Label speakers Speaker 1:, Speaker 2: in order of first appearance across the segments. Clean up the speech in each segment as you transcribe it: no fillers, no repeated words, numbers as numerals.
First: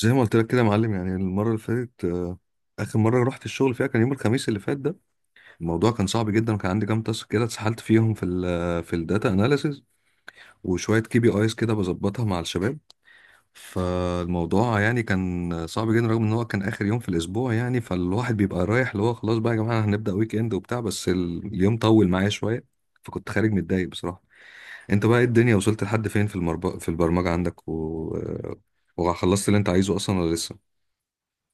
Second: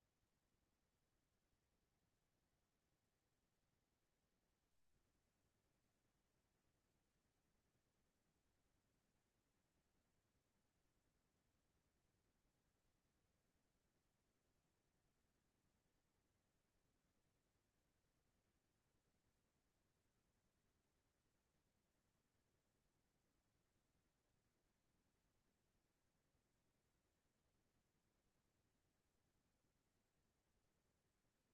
Speaker 1: زي ما قلت لك كده يا معلم، يعني المرة اللي فاتت آخر مرة رحت الشغل فيها كان يوم الخميس اللي فات ده. الموضوع كان صعب جدا، وكان عندي كام تاسك كده اتسحلت فيهم في الداتا اناليسز، وشوية كي بي ايز كده بظبطها مع الشباب. فالموضوع يعني كان صعب جدا، رغم ان هو كان آخر يوم في الأسبوع، يعني فالواحد بيبقى رايح اللي هو خلاص بقى يا جماعة هنبدأ ويك اند وبتاع، بس اليوم طول معايا شوية. فكنت خارج متضايق بصراحة. انت بقى ايه، الدنيا وصلت لحد فين في البرمجة عندك و... آه، وخلصت اللي انت عايزه اصلا ولا لسه؟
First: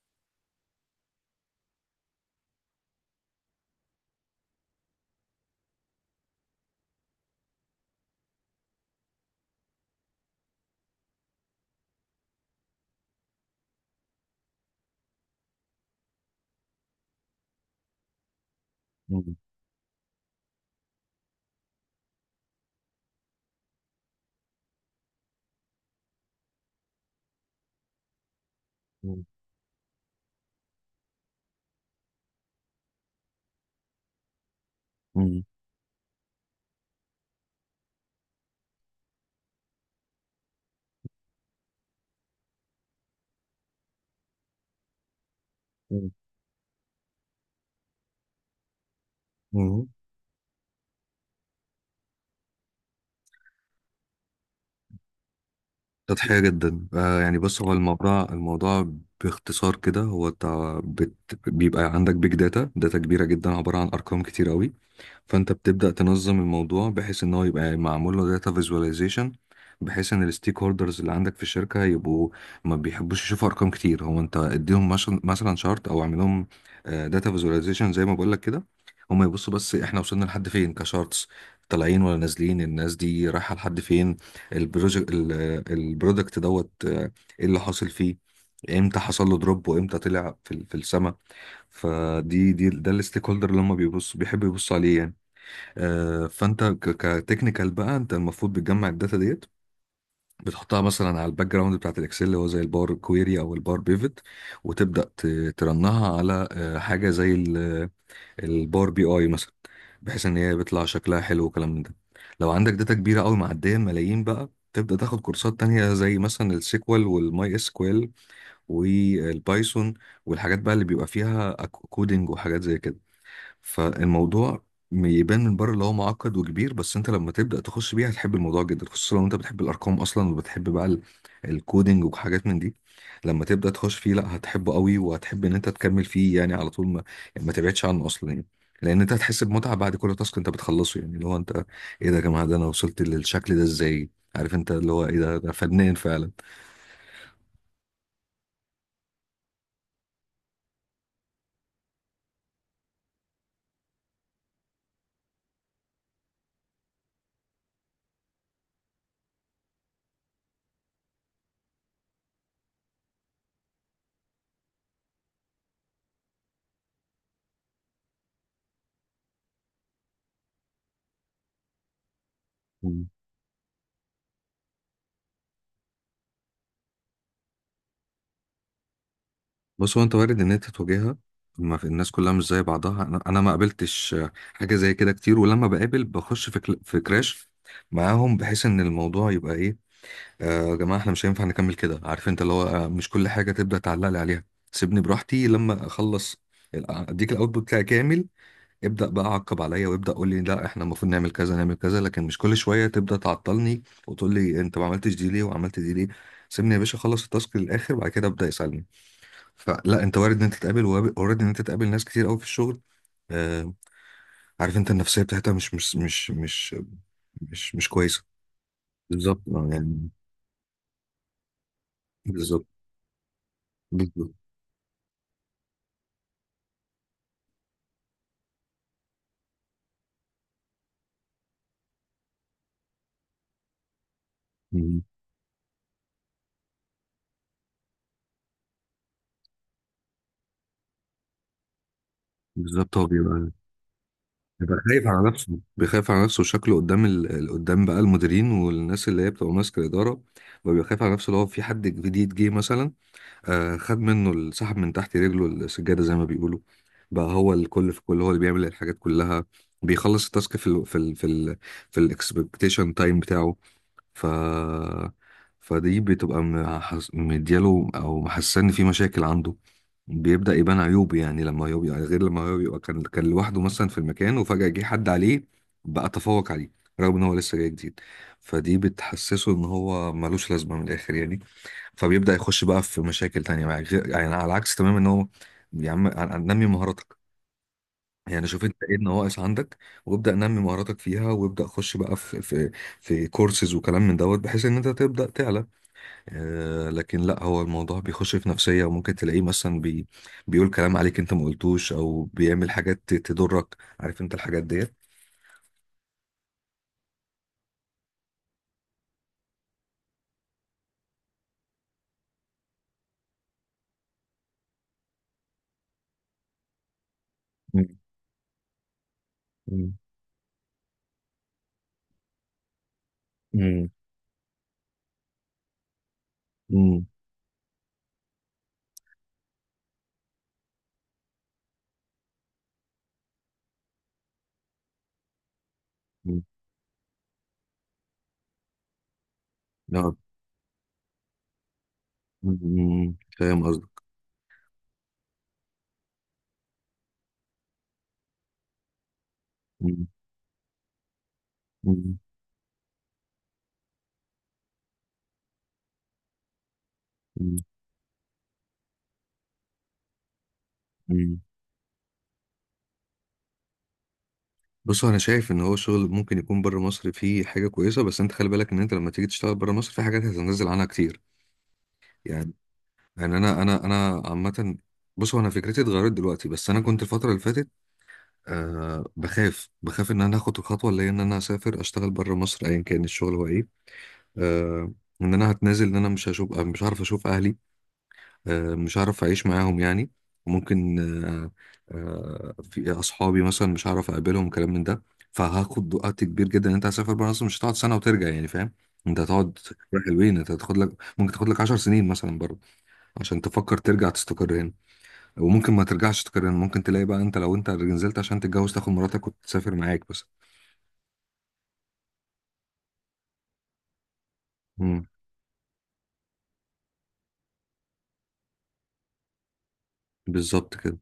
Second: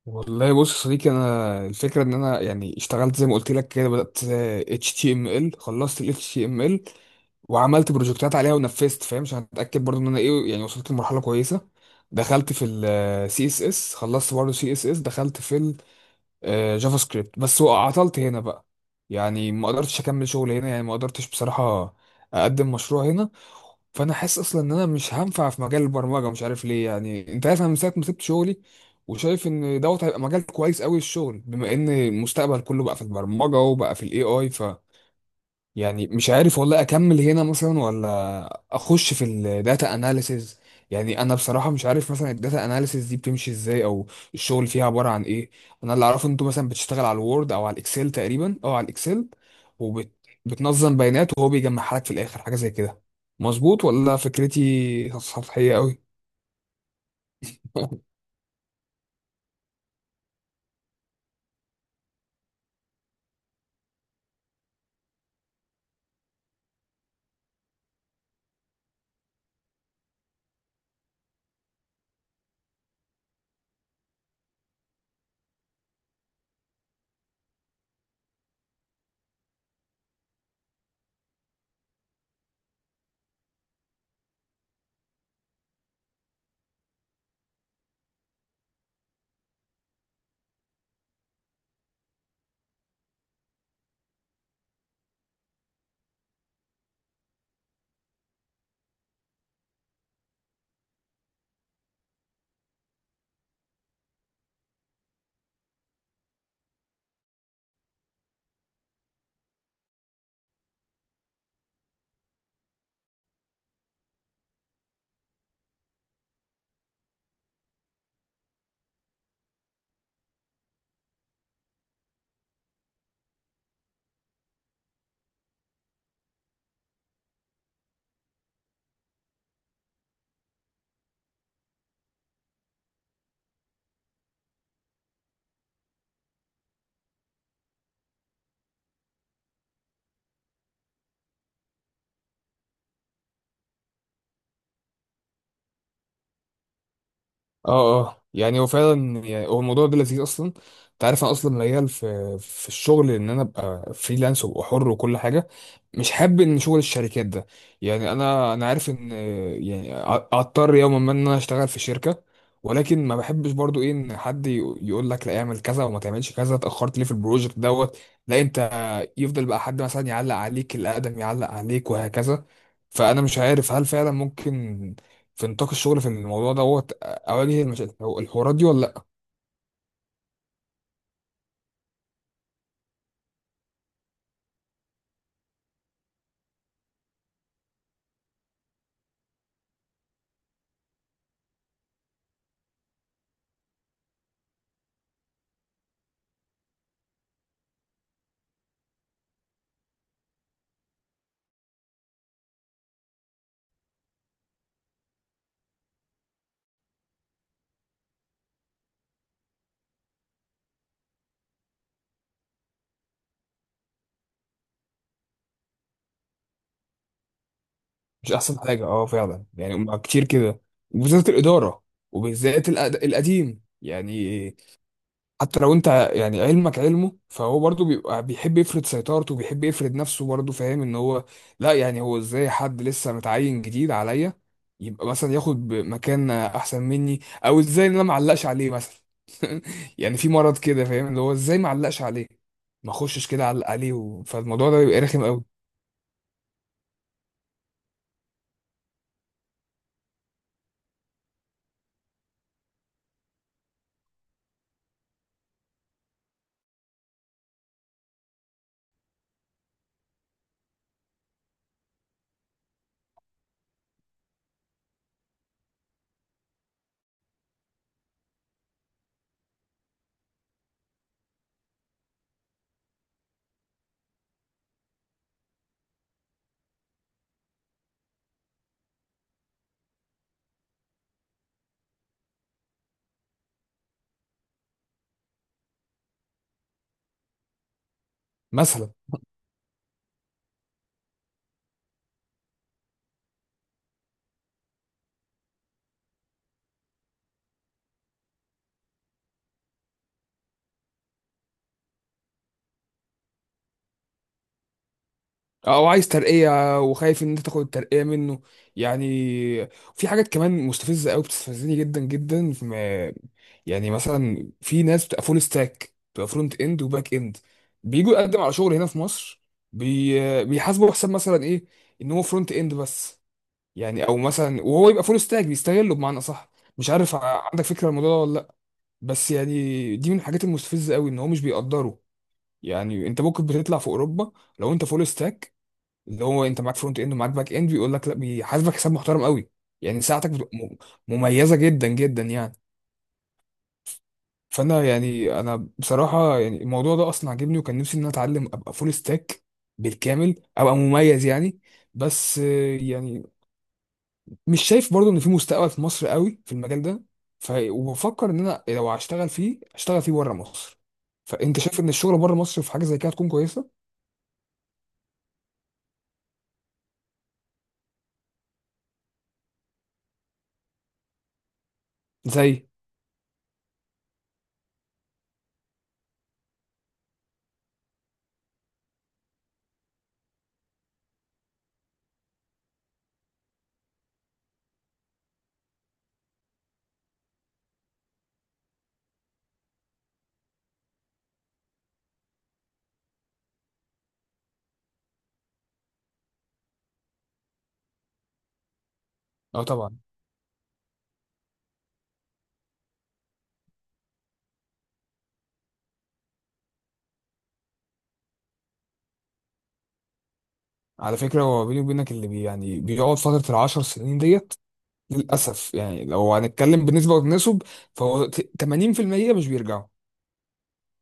Speaker 2: والله بص يا صديقي، انا الفكره ان انا يعني اشتغلت زي ما قلت لك كده، بدات اتش تي ام ال، خلصت ال اتش تي ام ال وعملت بروجكتات عليها ونفذت، فاهم؟ عشان اتاكد برضو ان انا ايه، يعني وصلت لمرحله كويسه. دخلت في السي اس اس، خلصت برضو سي اس اس، دخلت في جافا سكريبت، بس عطلت هنا بقى.
Speaker 1: مم.
Speaker 2: يعني ما قدرتش اكمل شغل هنا، يعني ما قدرتش بصراحة اقدم مشروع هنا. فانا حاسس اصلا ان انا مش هنفع في مجال البرمجة، مش عارف ليه. يعني انت عارف انا من ساعة ما سبت شغلي وشايف ان دوت هيبقى مجال كويس قوي الشغل، بما ان المستقبل كله بقى في البرمجة وبقى في الاي اي.
Speaker 1: مم.
Speaker 2: يعني مش عارف والله اكمل هنا مثلا ولا اخش في الداتا اناليسز. يعني انا بصراحه مش عارف مثلا الداتا اناليسز دي بتمشي ازاي، او الشغل فيها عباره عن ايه. انا اللي
Speaker 1: مم.
Speaker 2: اعرفه إن انتوا مثلا بتشتغل على الوورد او على الاكسل تقريبا، او على الاكسل
Speaker 1: مم.
Speaker 2: وبتنظم بيانات وهو بيجمعها لك في الاخر، حاجه زي كده. مظبوط ولا فكرتي سطحيه قوي؟
Speaker 1: سطحية جدا، يعني بص، هو الموضوع، باختصار كده، هو انت بيبقى عندك بيج داتا، داتا كبيرة جدا عبارة عن أرقام كتير قوي، فانت بتبدأ تنظم الموضوع بحيث ان هو يبقى معمول له داتا فيزواليزيشن، بحيث ان الستيك هولدرز اللي عندك في الشركة يبقوا، ما بيحبوش يشوفوا ارقام كتير، هو انت اديهم مثلا شارت، او اعمل لهم داتا فيزواليزيشن زي ما بقول لك كده. هم يبصوا بس احنا وصلنا لحد فين كشارتس، طالعين ولا نازلين، الناس دي رايحة لحد فين، البروجكت البرودكت دوت، ايه اللي حاصل فيه، امتى حصل له دروب وامتى طلع في السما. فدي دي ده الستيك هولدر اللي هم بيحبوا يبصوا عليه يعني. فانت كتكنيكال بقى، انت المفروض بتجمع الداتا ديت، بتحطها مثلا على الباك جراوند بتاعت الاكسل، اللي هو زي الباور كويري او الباور بيفت، وتبدا ترنها على حاجه زي الباور بي اي مثلا، بحيث ان هي بيطلع شكلها حلو وكلام من ده. لو عندك داتا كبيره قوي معديه ملايين، بقى تبدا تاخد كورسات تانية زي مثلا السيكوال والماي اس كوال والبايثون، والحاجات بقى اللي بيبقى فيها كودنج وحاجات زي كده. فالموضوع يبان من بره اللي هو معقد وكبير، بس انت لما تبدأ تخش بيه هتحب الموضوع جدا، خصوصا لو انت بتحب الارقام اصلا، وبتحب بقى الكودينج وحاجات من دي. لما تبدأ تخش فيه، لا، هتحبه قوي، وهتحب ان انت تكمل فيه يعني على طول، ما يعني ما تبعدش عنه اصلا يعني. لان انت هتحس بمتعة بعد كل تاسك انت بتخلصه، يعني اللي هو انت، ايه ده يا جماعة، ده انا وصلت للشكل ده ازاي، عارف انت اللي هو ايه ده فنان فعلا.
Speaker 2: اه اه، يعني هو فعلا يعني هو الموضوع ده لذيذ اصلا. انت عارف انا اصلا ميال في الشغل ان انا ابقى فريلانس وابقى حر وكل حاجه. مش حابب ان شغل الشركات ده. يعني انا عارف ان، يعني هضطر يوما ما ان انا اشتغل في شركه، ولكن ما بحبش برضو ايه، ان حد يقول لك لا اعمل كذا وما تعملش كذا، اتاخرت ليه في البروجكت دوت. لا، انت يفضل بقى حد مثلا يعلق عليك، الاقدم يعلق عليك، وهكذا. فانا مش عارف هل فعلا ممكن في نطاق الشغل في الموضوع دوت اواجه المشاكل هو الحوارات دي ولا لا،
Speaker 1: بص، هو انت وارد ان انت تواجهها، ما في الناس كلها مش زي بعضها. انا ما قابلتش حاجه زي كده كتير، ولما بقابل بخش في كراش معاهم، بحيث ان الموضوع يبقى ايه، يا جماعه احنا مش هينفع نكمل كده، عارف انت اللي هو، مش كل حاجه تبدا تعلق لي عليها، سيبني براحتي لما اخلص اديك الاوتبوت بتاعي كامل، ابدا بقى عقب عليا، وابدا قول لي لا احنا المفروض نعمل كذا، نعمل كذا، لكن مش كل شويه تبدا تعطلني وتقول لي انت ما عملتش دي ليه وعملت دي ليه. سيبني يا باشا اخلص التاسك للاخر، وبعد كده ابدا يسالني. فلا، انت وارد ان انت تقابل، ناس كتير قوي في الشغل. آه، عارف انت النفسيه بتاعتها مش كويسه.
Speaker 2: مش احسن حاجه؟ اه
Speaker 1: بالظبط،
Speaker 2: فعلا
Speaker 1: اه
Speaker 2: يعني، مع
Speaker 1: يعني.
Speaker 2: كتير كده. وبالذات الاداره،
Speaker 1: بالظبط.
Speaker 2: وبالذات القديم
Speaker 1: بالظبط.
Speaker 2: يعني. حتى لو انت يعني علمك علمه، فهو برضه بيبقى بيحب يفرض سيطرته وبيحب يفرض نفسه، برضه فاهم ان هو لا، يعني هو ازاي حد لسه متعين جديد عليا
Speaker 1: مم.
Speaker 2: يبقى مثلا ياخد مكان احسن مني؟ او ازاي ان انا معلقش عليه مثلا؟ يعني في مرض كده، فاهم؟ اللي هو ازاي معلقش عليه، ما
Speaker 1: بالظبط، هو
Speaker 2: اخشش كده
Speaker 1: بيبقى
Speaker 2: علق عليه فالموضوع ده
Speaker 1: بيبقى
Speaker 2: بيبقى
Speaker 1: خايف
Speaker 2: رخم
Speaker 1: على
Speaker 2: قوي
Speaker 1: نفسه، بيخاف على نفسه، شكله قدام قدام بقى المديرين والناس اللي هي بتبقى ماسكه الاداره، وبيبقى خايف على نفسه لو في حد جديد جه مثلا، خد منه سحب من تحت رجله السجادة زي ما بيقولوا، بقى هو الكل في كل، هو اللي بيعمل الحاجات كلها، بيخلص التاسك في الاكسبكتيشن تايم بتاعه. ف فدي بتبقى مدياله، او محسسني في مشاكل عنده، بيبدأ يبان عيوب، يعني لما هو بيبقى غير لما هو بيبقى كان لوحده مثلا في المكان، وفجأة جه حد عليه، بقى تفوق عليه، رغم ان هو لسه جاي جديد. فدي بتحسسه ان هو ملوش لازمة من الاخر يعني، فبيبدأ يخش بقى في مشاكل تانية، بقى يعني على العكس تماما ان هو، يا عم، نمي مهاراتك، يعني شوف انت
Speaker 2: مثلا.
Speaker 1: ايه النواقص عندك، وابدأ نمي مهاراتك فيها، وابدأ خش بقى في كورسز وكلام من دوت، بحيث ان انت تبدأ تعلى. لكن لا، هو الموضوع بيخش في نفسية، وممكن تلاقيه مثلا بيقول كلام عليك انت ما قلتوش، او بيعمل حاجات تضرك، عارف انت الحاجات ديت.
Speaker 2: او عايز ترقيه وخايف ان انت تاخد الترقيه منه. يعني في حاجات كمان مستفزه قوي، بتستفزني جدا جدا في يعني مثلا في ناس بتبقى فول ستاك، بتبقى فرونت اند وباك اند،
Speaker 1: مم.
Speaker 2: بيجوا يقدم على شغل هنا في مصر،
Speaker 1: مم.
Speaker 2: بيحاسبوا حساب مثلا ايه ان هو فرونت اند بس
Speaker 1: مم.
Speaker 2: يعني، او مثلا وهو يبقى فول ستاك بيستغله بمعنى صح. مش
Speaker 1: مم.
Speaker 2: عارف عندك فكره عن الموضوع ده ولا لا؟ بس يعني دي من الحاجات المستفزه قوي ان هو مش بيقدره. يعني انت ممكن بتطلع في اوروبا، لو انت فول ستاك، اللي
Speaker 1: مم.
Speaker 2: هو انت معاك فرونت اند ومعاك باك اند، بيقول لك لا، بيحاسبك حساب محترم قوي. يعني
Speaker 1: آه.
Speaker 2: ساعتك بتبقى مميزه جدا جدا يعني.
Speaker 1: مم. فاهم قصدك.
Speaker 2: فانا يعني انا بصراحه يعني الموضوع ده اصلا عاجبني، وكان نفسي ان انا اتعلم ابقى فول ستاك
Speaker 1: مم.
Speaker 2: بالكامل، ابقى مميز يعني.
Speaker 1: مم.
Speaker 2: بس يعني مش شايف برضو ان في مستقبل في مصر قوي في المجال ده. وبفكر ان انا لو هشتغل فيه اشتغل فيه بره مصر.
Speaker 1: مم.
Speaker 2: فانت شايف ان الشغل بره مصر في حاجه زي كده هتكون كويسه؟
Speaker 1: بص، انا شايف ان هو شغل ممكن يكون بره مصر فيه حاجه كويسه، بس انت خلي بالك ان انت لما تيجي تشتغل بره مصر في حاجات هتنزل عنها كتير، يعني،
Speaker 2: زي
Speaker 1: يعني انا عامه، بص هو انا فكرتي اتغيرت دلوقتي، بس انا كنت الفتره اللي فاتت بخاف ان انا اخد الخطوه اللي هي ان انا اسافر اشتغل بره مصر ايا كان الشغل هو ايه، آه ان انا هتنازل، ان انا مش هعرف اشوف اهلي، مش عارف اعيش معاهم يعني، وممكن، آه، في اصحابي مثلا مش عارف اقابلهم، كلام من ده، فهاخد وقت كبير جدا، ان انت هتسافر بره اصلا مش هتقعد سنه وترجع يعني، فاهم، انت هتقعد
Speaker 2: اه طبعا.
Speaker 1: حلوين، انت هتاخد لك، ممكن تاخد لك 10 سنين مثلا بره عشان تفكر ترجع تستقر هنا، وممكن ما ترجعش تستقر هنا، ممكن تلاقي بقى انت، لو انت نزلت عشان تتجوز، تاخد مراتك وتسافر معاك بس.
Speaker 2: على فكرة، هو بيني وبينك اللي بي يعني بيقعد فترة 10 سنين ديت
Speaker 1: امم.
Speaker 2: للأسف يعني، لو هنتكلم بنسبة وتناسب، فهو 80% مش بيرجعوا،
Speaker 1: بالظبط كده.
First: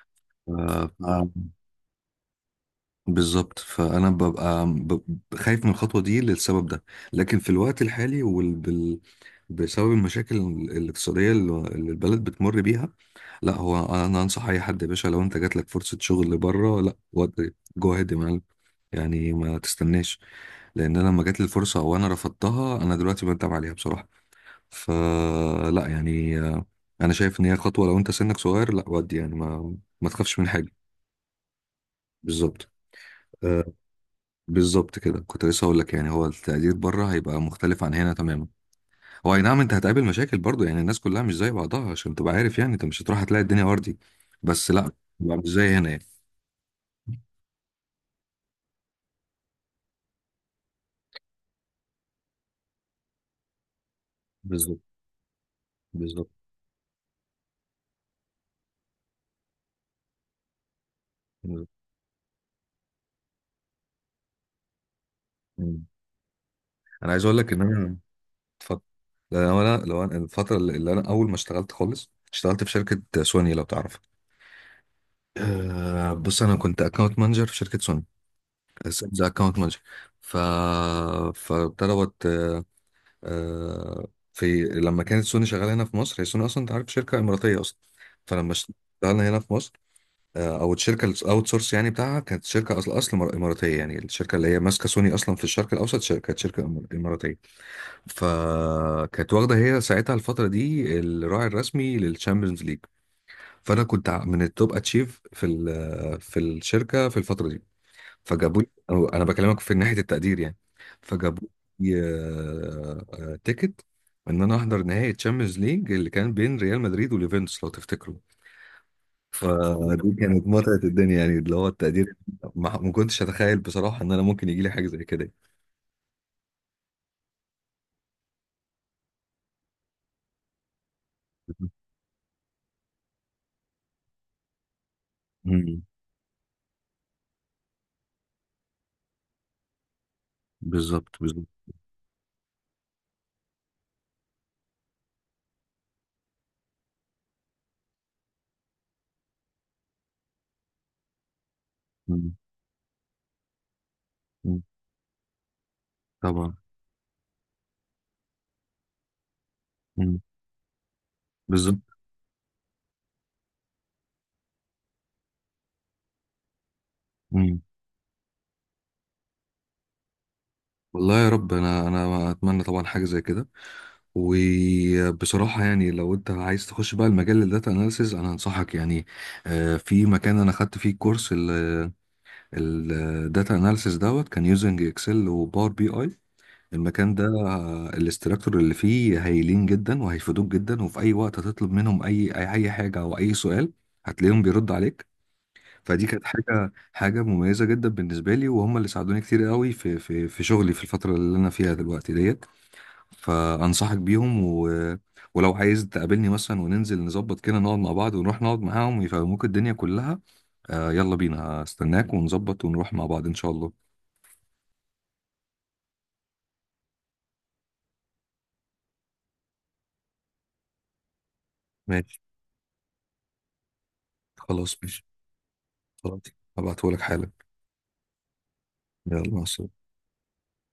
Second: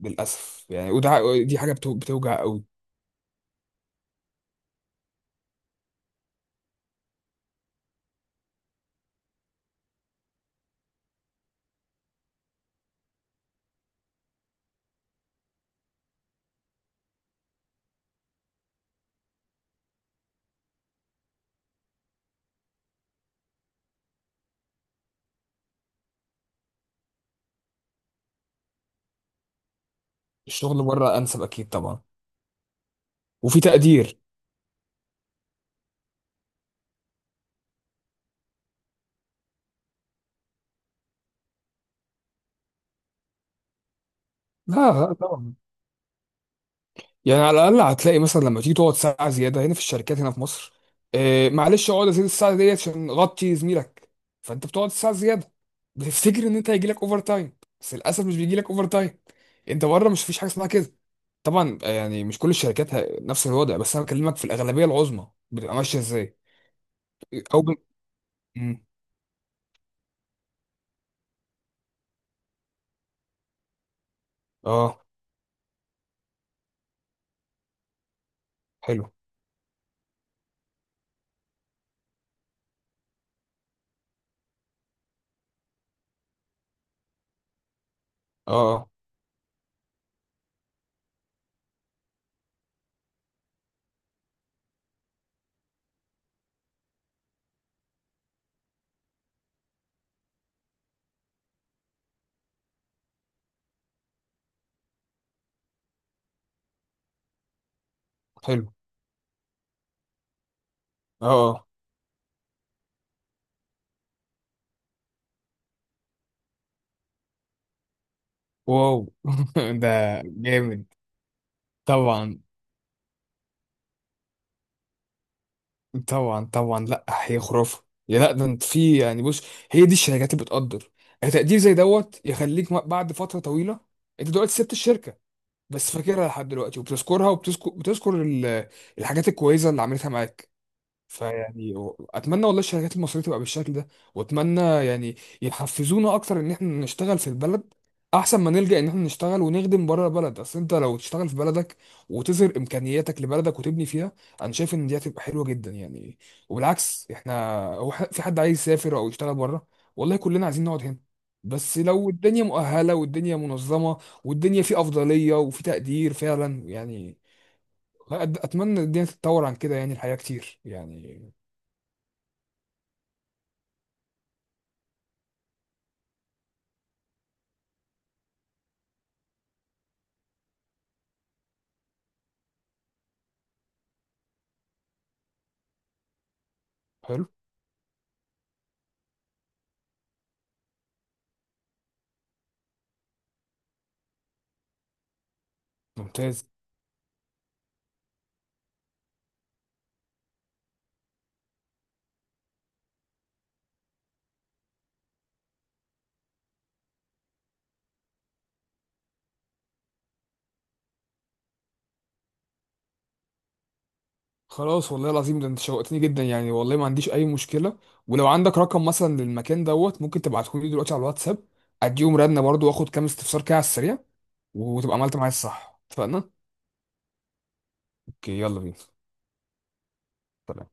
Speaker 2: للأسف يعني. وده
Speaker 1: ف...
Speaker 2: دي حاجة بتوجع قوي.
Speaker 1: بالظبط، فانا ببقى خايف من الخطوه دي للسبب ده، لكن في الوقت الحالي بسبب المشاكل الاقتصاديه اللي البلد بتمر بيها، لا، هو انا انصح اي حد يا باشا، لو انت جات لك فرصه شغل بره، لا ودي جو هيد يا معلم، يعني ما تستناش، لان انا لما جات لي الفرصه وانا رفضتها، انا دلوقتي بندم عليها بصراحه. فلا يعني، انا شايف ان هي خطوه، لو انت سنك صغير، لا ودي، يعني ما تخافش من حاجه.
Speaker 2: الشغل بره أنسب أكيد طبعا،
Speaker 1: بالظبط.
Speaker 2: وفي تقدير.
Speaker 1: بالظبط كده، كنت لسه هقول لك، يعني هو التقدير بره هيبقى مختلف عن هنا تماما، هو اي نعم انت هتقابل مشاكل برضو، يعني الناس كلها مش زي بعضها عشان تبقى عارف، يعني انت مش هتروح هتلاقي الدنيا وردي، بس
Speaker 2: لا
Speaker 1: لا،
Speaker 2: لا
Speaker 1: بقى مش
Speaker 2: طبعا.
Speaker 1: زي هنا يعني.
Speaker 2: يعني على الاقل هتلاقي مثلا لما تيجي تقعد ساعه زياده هنا في الشركات هنا في مصر، آه معلش اقعد ازيد الساعه ديت عشان غطي زميلك، فانت
Speaker 1: بالظبط.
Speaker 2: بتقعد ساعه زياده،
Speaker 1: بالظبط.
Speaker 2: بتفتكر ان انت هيجي لك اوفر تايم، بس للاسف مش بيجي لك اوفر تايم. انت بره مش فيش حاجه اسمها كده.
Speaker 1: بالظبط.
Speaker 2: طبعا يعني مش كل الشركات نفس الوضع، بس انا بكلمك في الاغلبيه العظمى بتبقى
Speaker 1: مم.
Speaker 2: ماشيه ازاي.
Speaker 1: انا عايز اقول لك
Speaker 2: او
Speaker 1: ان انا،
Speaker 2: مم.
Speaker 1: اتفضل. لو انا الفتره اللي انا اول ما اشتغلت خالص، اشتغلت في شركه سوني، لو تعرف،
Speaker 2: اه
Speaker 1: أه. بص، انا كنت اكونت مانجر في شركه سوني،
Speaker 2: حلو.
Speaker 1: سيلز اكونت مانجر. ف فابتدى، آه، في لما كانت سوني شغاله هنا في مصر، هي سوني اصلا انت عارف شركه اماراتيه اصلا، فلما
Speaker 2: اه آه،
Speaker 1: اشتغلنا هنا في مصر، او الشركه الاوت سورس يعني بتاعها، كانت شركه اصل اماراتيه، يعني الشركه اللي هي ماسكه سوني اصلا في الشرق الاوسط، كانت شركه اماراتيه، فكانت واخده هي ساعتها الفتره دي الراعي الرسمي للشامبيونز ليج. فانا كنت من التوب اتشيف في الشركه في الفتره دي، فجابوا
Speaker 2: حلو.
Speaker 1: لي، أو انا بكلمك في ناحيه التقدير يعني،
Speaker 2: اه
Speaker 1: فجابوا
Speaker 2: آه.
Speaker 1: لي تيكت ان انا احضر نهائي تشامبيونز ليج، اللي كان بين ريال مدريد واليوفنتوس لو تفتكروا.
Speaker 2: واو. ده
Speaker 1: فدي كانت متعه
Speaker 2: جامد
Speaker 1: الدنيا، يعني اللي هو التقدير،
Speaker 2: طبعا.
Speaker 1: ما كنتش اتخيل بصراحه ان انا ممكن يجي لي حاجه زي كده.
Speaker 2: طبعا طبعا، لا هي خرافه. يا لا ده انت في يعني، بص هي دي الشركات اللي بتقدر، تقدير زي دوت يخليك بعد فتره طويله. انت دلوقتي سبت الشركه
Speaker 1: مم.
Speaker 2: بس فاكرها لحد دلوقتي، وبتذكرها وبتذكر الحاجات الكويسه اللي عملتها معاك.
Speaker 1: بالظبط. بالظبط.
Speaker 2: فيعني اتمنى والله الشركات المصريه تبقى بالشكل ده، واتمنى يعني يحفزونا اكتر ان احنا نشتغل في البلد، احسن ما نلجأ ان احنا نشتغل ونخدم بره البلد. اصل انت لو تشتغل في بلدك
Speaker 1: مم.
Speaker 2: وتظهر امكانياتك لبلدك وتبني فيها، انا
Speaker 1: مم.
Speaker 2: شايف ان دي هتبقى حلوه جدا يعني.
Speaker 1: طبعا.
Speaker 2: وبالعكس احنا هو في حد عايز يسافر او يشتغل بره؟ والله
Speaker 1: مم.
Speaker 2: كلنا عايزين نقعد هنا،
Speaker 1: بالظبط.
Speaker 2: بس لو الدنيا مؤهله والدنيا منظمه والدنيا في افضليه وفي تقدير فعلا يعني. اتمنى الدنيا تتطور عن كده، يعني الحياه كتير
Speaker 1: والله يا
Speaker 2: يعني.
Speaker 1: رب، انا اتمنى طبعا حاجه زي كده. وبصراحه يعني، لو انت عايز تخش بقى المجال الداتا اناليسز، انا انصحك يعني، في مكان انا خدت فيه كورس الداتا اناليسز دوت، كان يوزنج اكسل وباور بي اي. المكان ده،
Speaker 2: حلو.
Speaker 1: الاستراكتور اللي فيه هايلين جدا وهيفيدوك جدا، وفي اي وقت هتطلب منهم اي اي أي حاجه او اي سؤال، هتلاقيهم بيرد عليك. فدي كانت
Speaker 2: ممتاز.
Speaker 1: حاجة مميزة جدا بالنسبة لي، وهم اللي ساعدوني كتير قوي في شغلي في الفترة اللي أنا فيها دلوقتي ديت. فأنصحك بيهم ولو عايز تقابلني مثلا وننزل نظبط كده، نقعد مع بعض ونروح نقعد معاهم يفهموك الدنيا كلها. يلا بينا، هستناك ونظبط ونروح مع بعض إن شاء الله.
Speaker 2: خلاص والله العظيم ده انت شوقتني جدا يعني، والله ما عنديش اي مشكله. ولو عندك رقم مثلا للمكان دوت، ممكن تبعته لي دلوقتي على الواتساب، اديهم
Speaker 1: ماشي.
Speaker 2: رنه برضو، واخد كام استفسار كده على السريع.
Speaker 1: خلاص،
Speaker 2: وتبقى
Speaker 1: ماشي.
Speaker 2: عملت معايا الصح،
Speaker 1: خلاص.
Speaker 2: اتفقنا؟
Speaker 1: هبعتهولك حالا.
Speaker 2: اوكي يلا بينا.
Speaker 1: يلا مع السلامة.
Speaker 2: سلام.